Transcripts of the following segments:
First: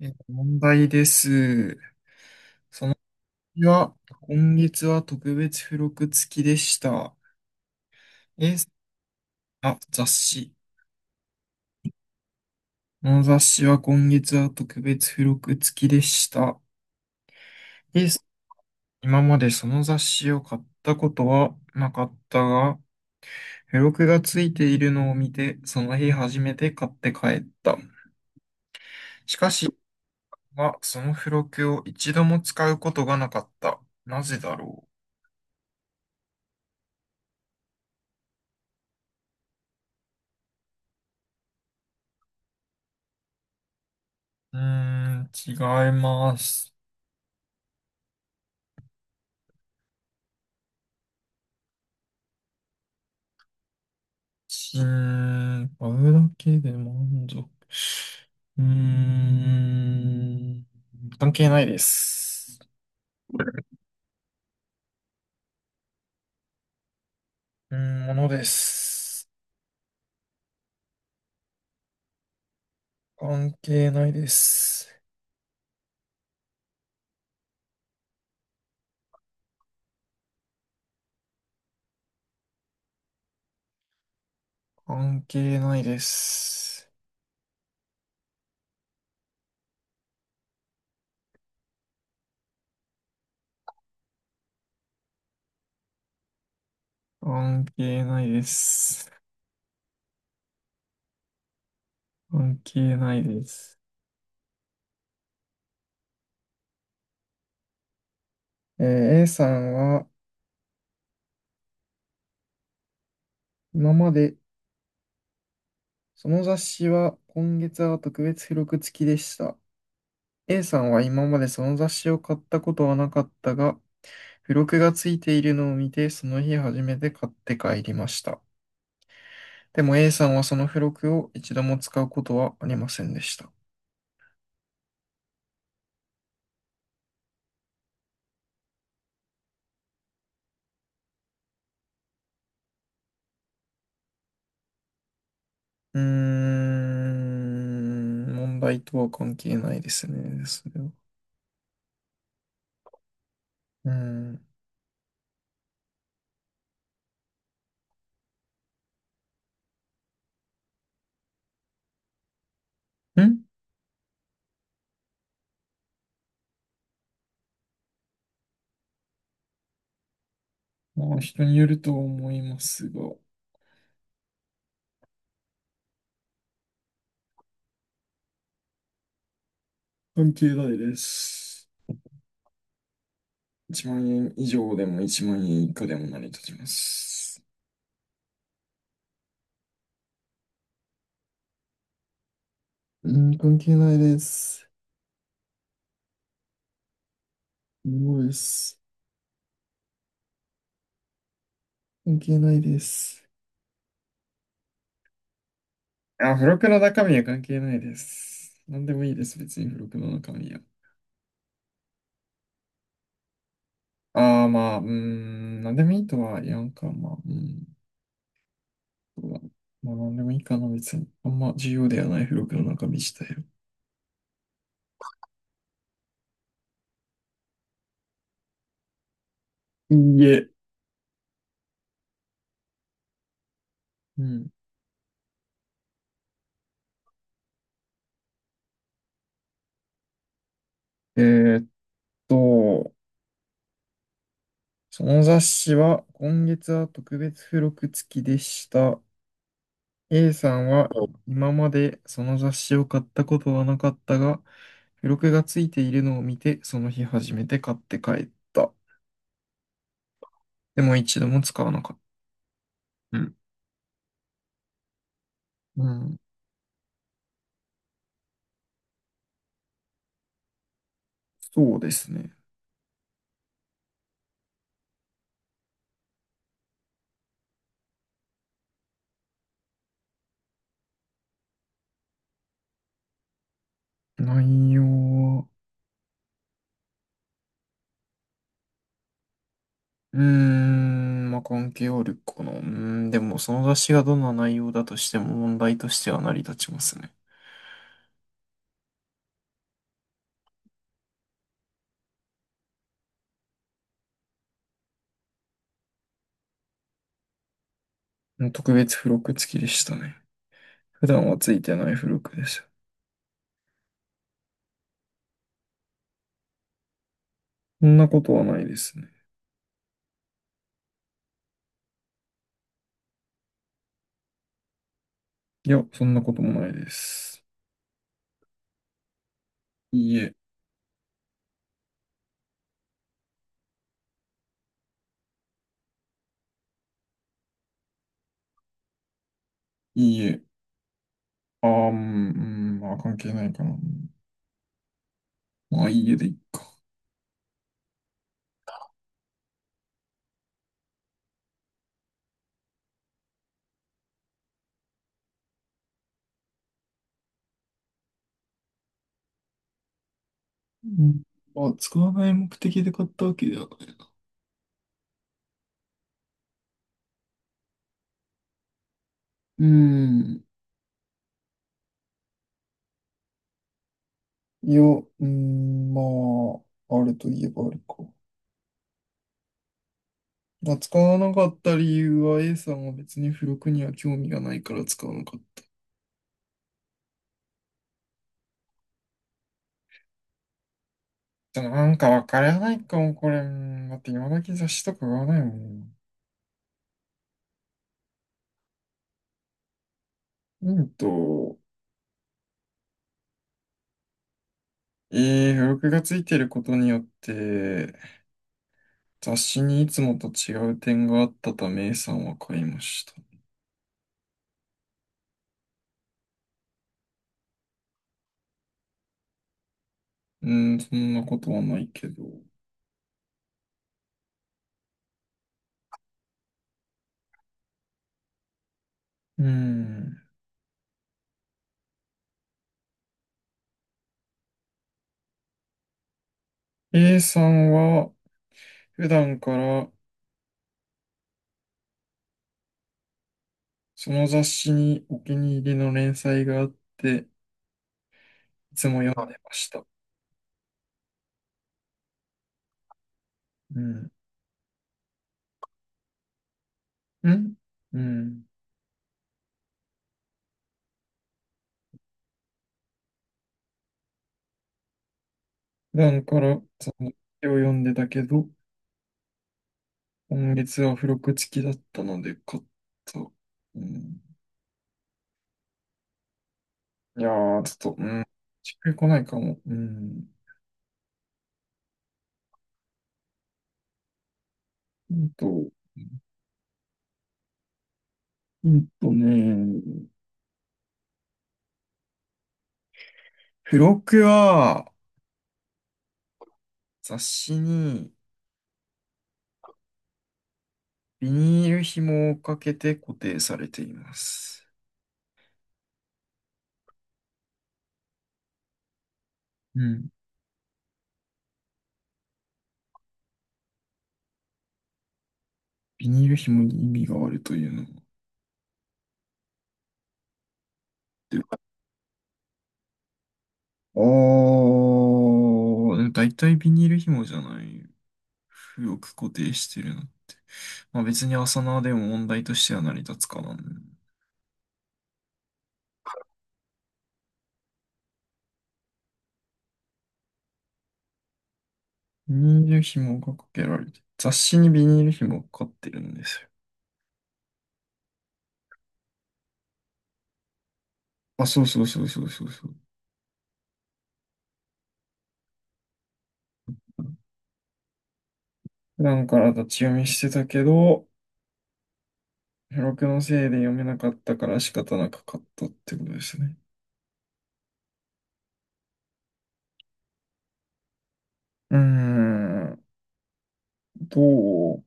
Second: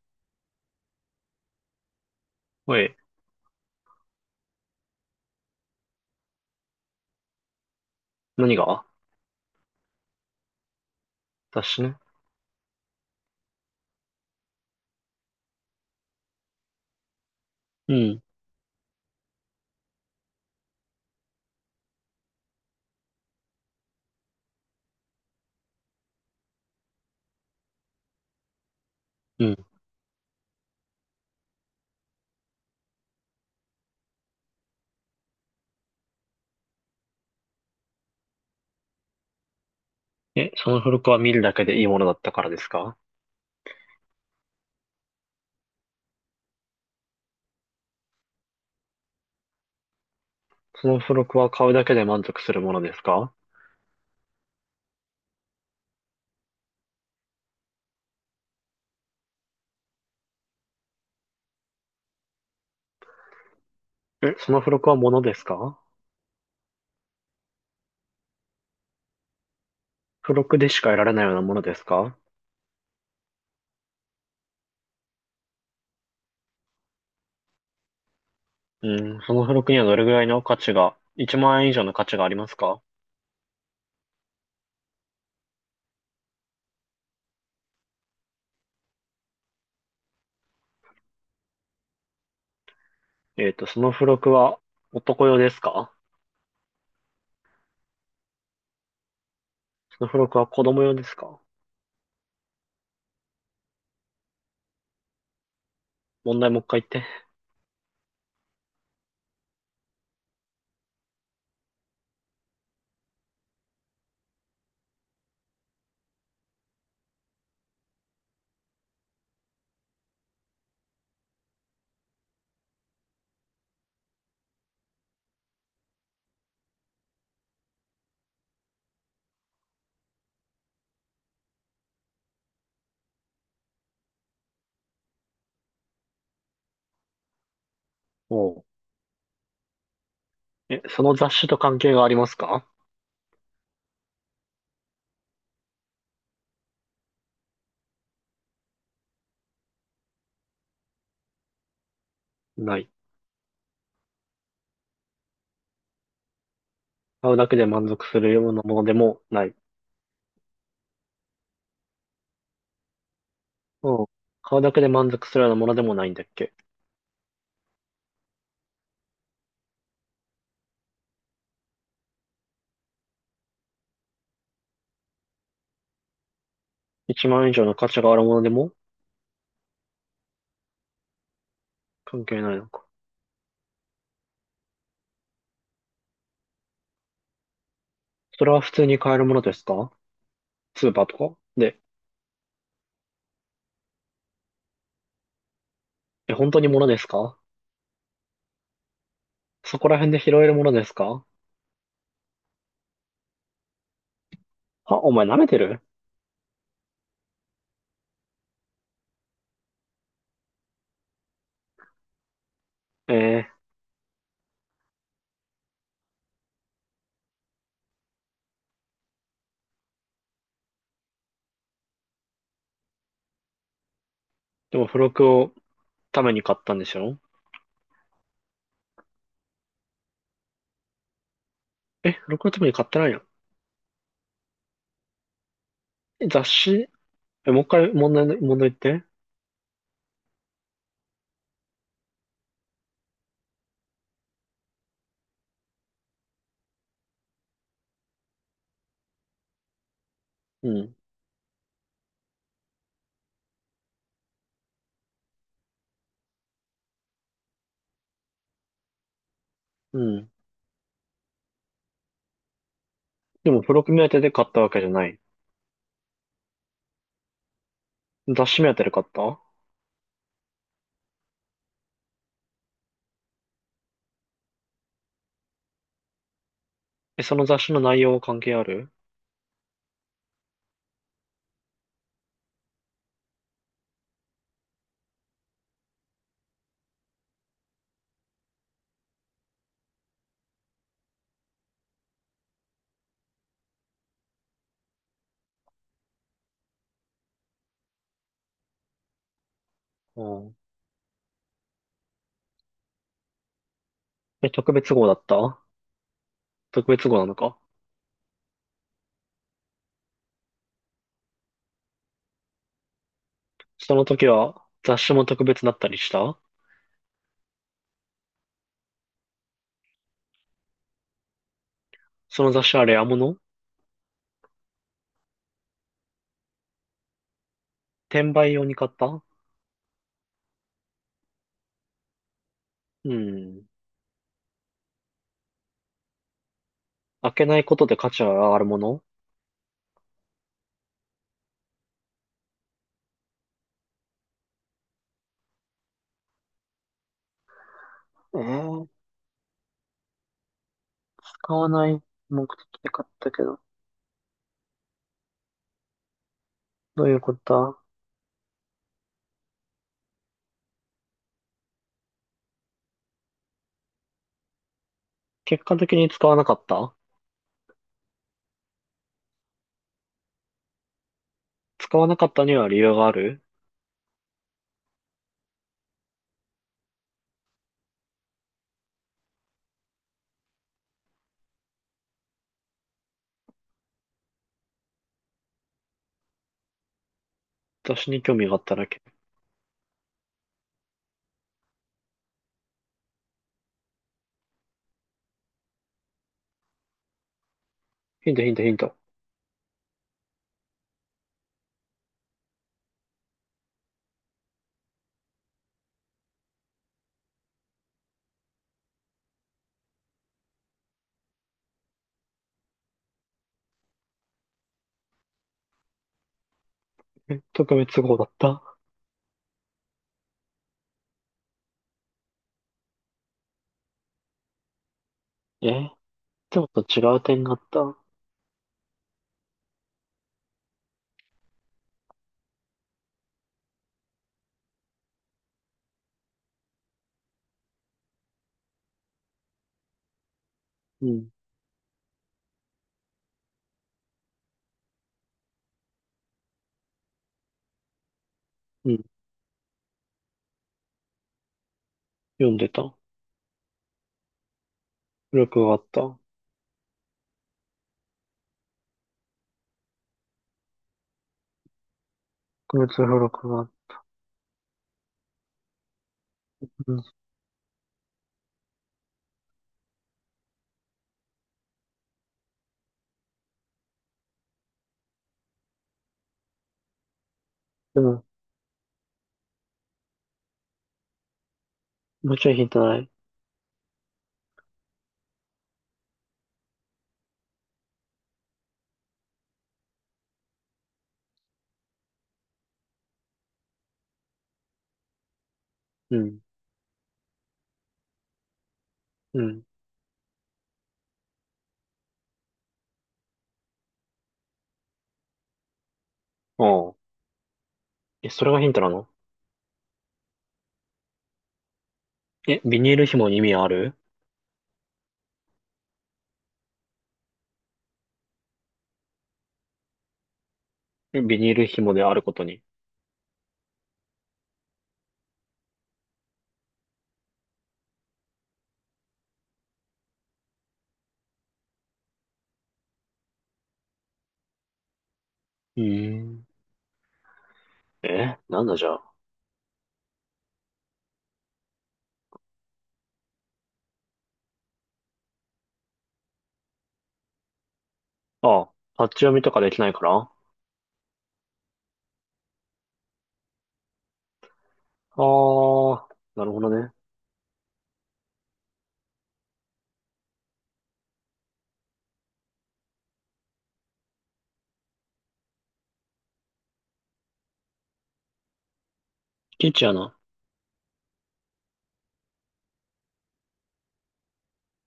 問題です。おい、いや、今月は特別付録付きでした。何が？え雑誌。私ね。この雑誌は今月は特別付録付きでした。うえん、今までその雑誌を買ったことはなかったが、付録が付いているのを見て、その日初めて買って帰った。しうかし、ん。はその付録を一度も使うことがなかった。なぜだろその付録は見るだけでいいものだったからですか？う。違います。その付録は買うだけで満足するものですか？うん、買うだけで満足。うーん、関係ないです。その付録はものですか？うーものです。付録でしか得られないようなものですか？関係ないです。うん、その付録にはどれぐらいの価値が、1万円以上の価値がありますか？関係ないです。その付録は男用ですか？関係ないです。その付録は子供用ですか？関係ないです。問題もう一回言って。えー A さんは、今まで、その雑誌は今月は特別付録付きでした。A さんは今までその雑誌を買ったことはなかったが、付録がついているのを見て、その日初めて買って帰りました。でも A さんはその付録を一度も使うことはありませんでした。おう。その雑誌と関係がありますか？問題とは関係ないですね、それは。ない。うん。買うだけで満足するようなものでもない。うん。買うだけで満足するようなものでもないんだっけ？ まあ、人によると思いますが、1 万円以上の価値があるものでも？関係ないです。関係ないのか。1万円以上でも1万円以下でも成り立ちます。それは普通に買えるものですか？スーパーとかで。うん、関係ないです。本当にものですか？すごいです。そこら辺で拾えるものですか？関係ないです。あ、お前舐めてる？あ、付録の中身は関係ないです。なんでもいいです、別に付録の中身は。えー、ああ、まあ、なんでもいいとは言わんか、まあ、うん、そうだな。まあ、なんでもいいかな、別に。あんま重要ではない付録の中身自体は。でも付録をために買ったんでしょ？いいえ。付録のために買ってないの？うん。雑誌。もう一回問題言って。えーっと、その雑誌は今月は特別付録付きでした。A さんうはん、今までその雑誌を買ったことはなかったが、付録が付いているのを見て、その日初めて買って帰った。うん。でも一度も使わなかった。うん。でも付録目当てで買ったわけじゃない。うん雑誌目当てで買った？そうですね。その雑誌の内容は関係ある？内容は、まあ、関係あるかな。でもその雑誌がどんな内容だとしても問題としては成り立ちますね。うん。特別号だった？特別号なのか？うん特別付録付きでしたね。普段はついてない付録でした。その時は雑誌も特別だったりした？そんなことはないですね。その雑誌あれ、あもの、いや、そんなこともないです。転売用に買った？いいえ、うん。開けないことで価値が上がるもの？いいえ。うん、まあ関係ないかな。まあいいえでいいか。えー、使わない目的で買ったけど。どういうことだ？うんまあ、使わない目的で買ったわけではない。結果的に使わなかった？うーん。使わなかったには理由がある？いや、まあ、あるといえばあるか。まあ、使わなかった理由は A さんは別に付録には興味がないから使わなかった。雑誌に興味があっただけ。じゃあ、なんかわからないかも、これ。うんだって今だけ雑誌とか買わないもん。ヒントヒントヒント。ヒント、え付録がついてることによって、雑誌にいつもと違う点があったため A さんは買いました。特別号だった？そんなことはないけど。えでもと違う点があった？うーん。A さんは普段からうん。その雑誌にお気に入りの連載があって、いつうもん。読んでました。読んでた。うん。付録があった。うんうん。特別付録があっ普段から、た。うん。絵を読んでたけど、今月は付録付きだったので買った。うん。いやー、ちょっでと、うん。もしっくりこないかも。うん。もうちょいヒントない？ヒンと、ヒンとね、付録はうん。雑誌にうん。ビニール紐をかけて固定されています。ああ。それがヒントなの？うん。ビニール紐に意味ある？ビニール紐に意味があるというの。ビニール紐であることに。おー、でも大体ビニール紐じゃない。よく固定してるな。まあ別に朝縄でも問題としては成り立つかな。うーん。なんだじゃあ。ビニール紐がかけられて、雑誌にビニール紐がかかってるんですよ。ああ、パッチ読みとかできないから、ああ、そうそうそうそうそうそう。あ、なるほどね。普段から立ち読みしてたけど、付録のせいで読めなかったから仕方なく買ったってことですね。キッチやな。うーん、どう、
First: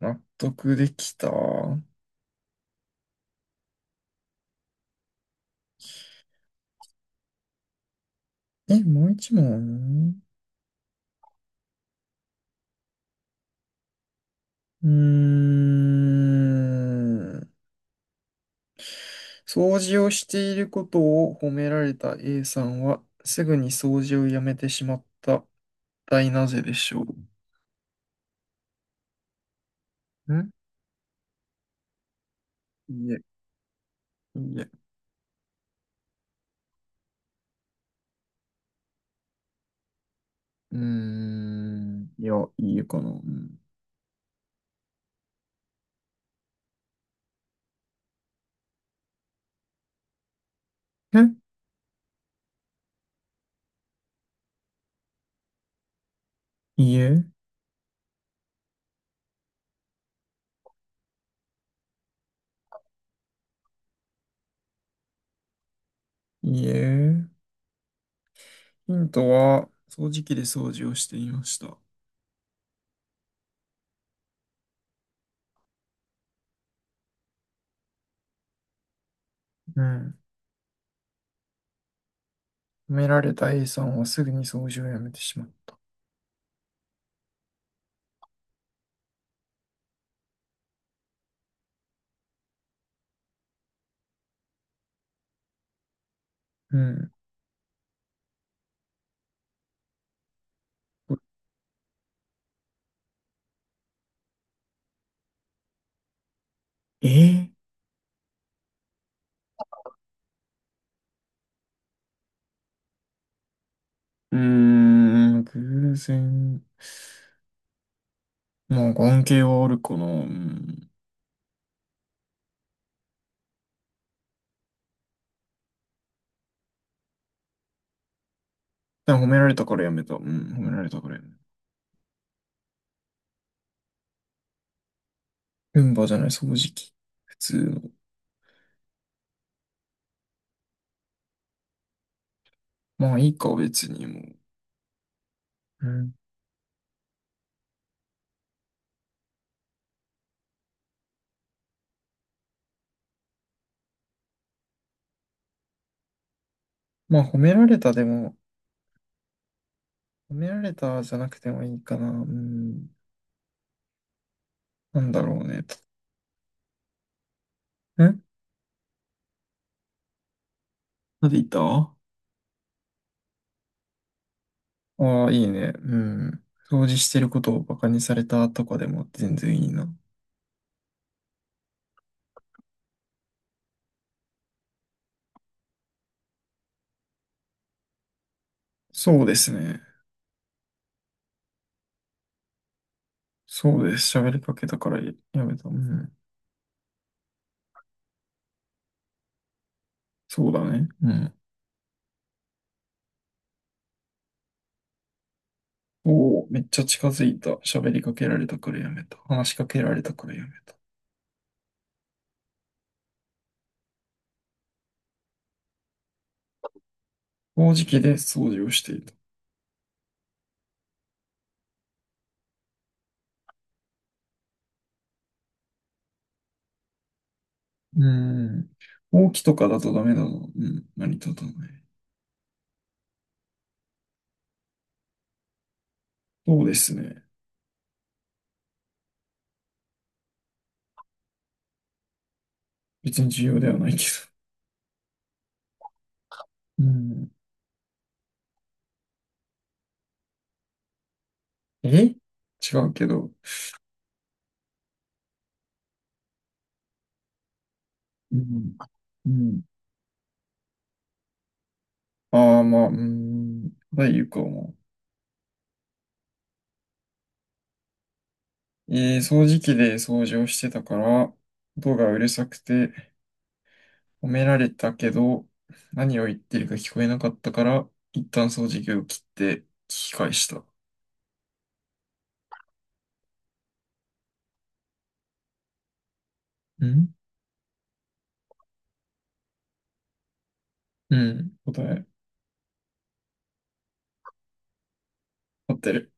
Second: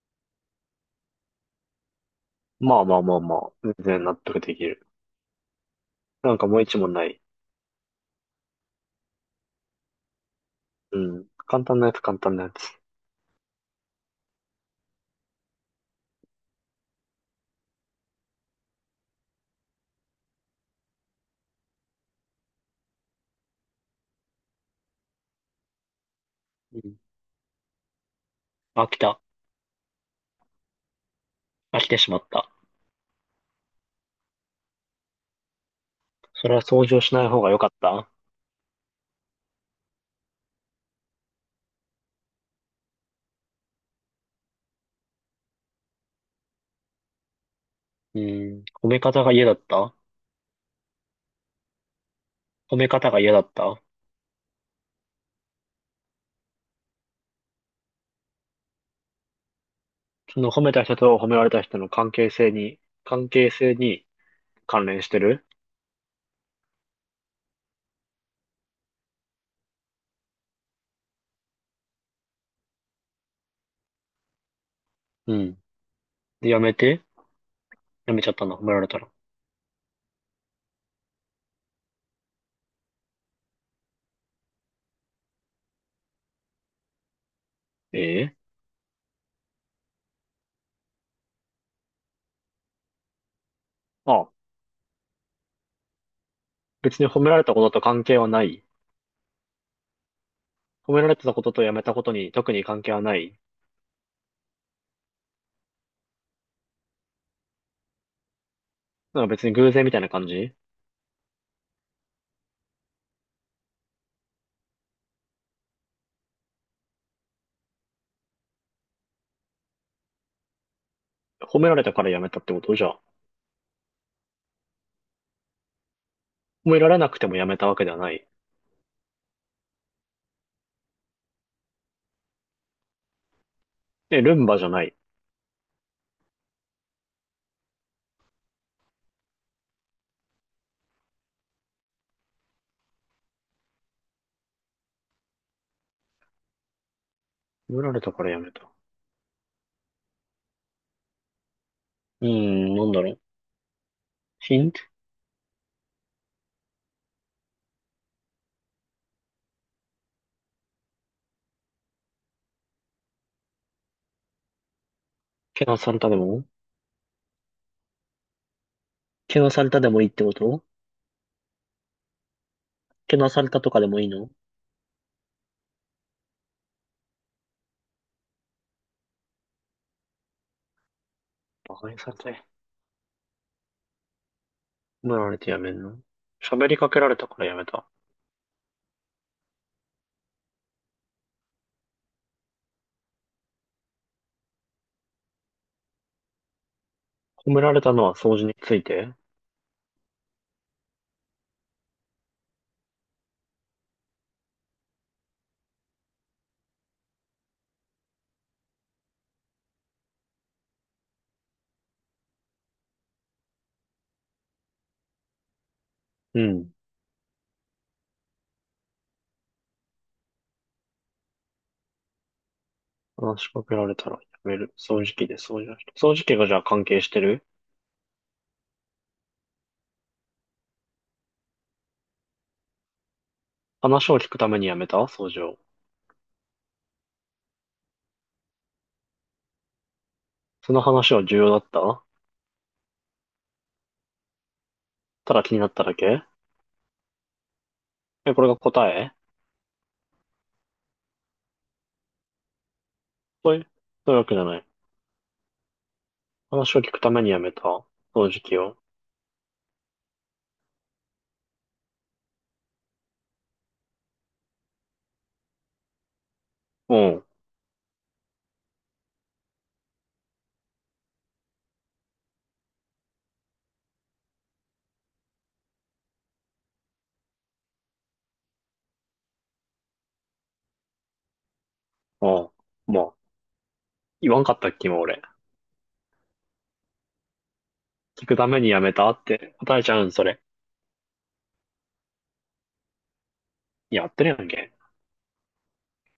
納得できた？まあまあまあまあ、全然納得できる。なんかもう一問ない？え、もう一問？うん。簡単なやつ、簡単なやつ。うーん。掃除をしていることを褒められた A さんは、すぐに掃除をやめてしまった。大なぜでうしん。ょ飽きた。う。飽きてしまった。いいえ、いいえ。それは掃除をしない方が良かった？うーん。いや、いいえかな。うん。うん。褒め方が嫌だった？え褒め方が嫌だった？いいえ、その褒めた人と褒められた人の関係性に関連してる？いいえ。ヒントは、掃除機で掃除をしていました。うん。で、やめて。やめちゃったの、褒められたら。うん。褒められた A さんはすぐに掃除をやめてしまった。ええ。ああ、う別にん。褒められたことと関係はない。褒められてたこととやめたことに特に関係はない。えーなんか別に偶然みたいな感じ？偶然。まあ、関係はあるかな。うん。褒められたからやめたってことじゃあ。褒められなくてもやめたわけではない。でも褒められたからやめた。うん、褒められたからやめた。ルンバじゃない？ルンバじゃない、掃除機。普通の。まあいいか、別にもう。うん。褒められたからやめた。うーん、なんだろう。ヒント。まあ褒められたでも、褒められたじゃなくてもいいかな。うん。なんだろうね、けと。なされたでも？んけなされたでもいいってこと？なんで言ったあ。けなされたとかでもいいの？いいね。うん。掃除してることをバカにされたとかでも全然いいな。バカにされた？褒められてやめんの？喋りかけられたからやめた。そうですね。そうです。喋りかけたからやめた。うん。褒められたのは掃除について？そうだね。うん。おお、めっちゃ近づいた。喋りかけられたからやめた。話しかけられたからやめた。うん。掃除機で掃除をしていた。話しかけられたらやめる。掃除機で掃除をした。掃除機がじゃあ関係してる？うーん。ほうきとかだとダメだぞ。うん。何とだね。話を聞くためにやめた掃除を。そうですね。その話は重要だった？別に重要ではないけただ気になっただけ？ど。うん。これが答え？え違うけど。そういう、そういうわけじゃない。話を聞くためにやめた掃う除機ん。を。うん。ああ、まあ、うーん。ただ言うかも。うん。掃除機で掃除をしてたから、音がうるさくて、褒められたけど、何を言ってるか聞こえなかったから、一旦掃除機を切って聞き返した。ああ。まあ、言わんかったっけ、今俺。ん聞くためにやめたって答えちゃうん、それ。うん。答え、やってるやんけ。合ってる。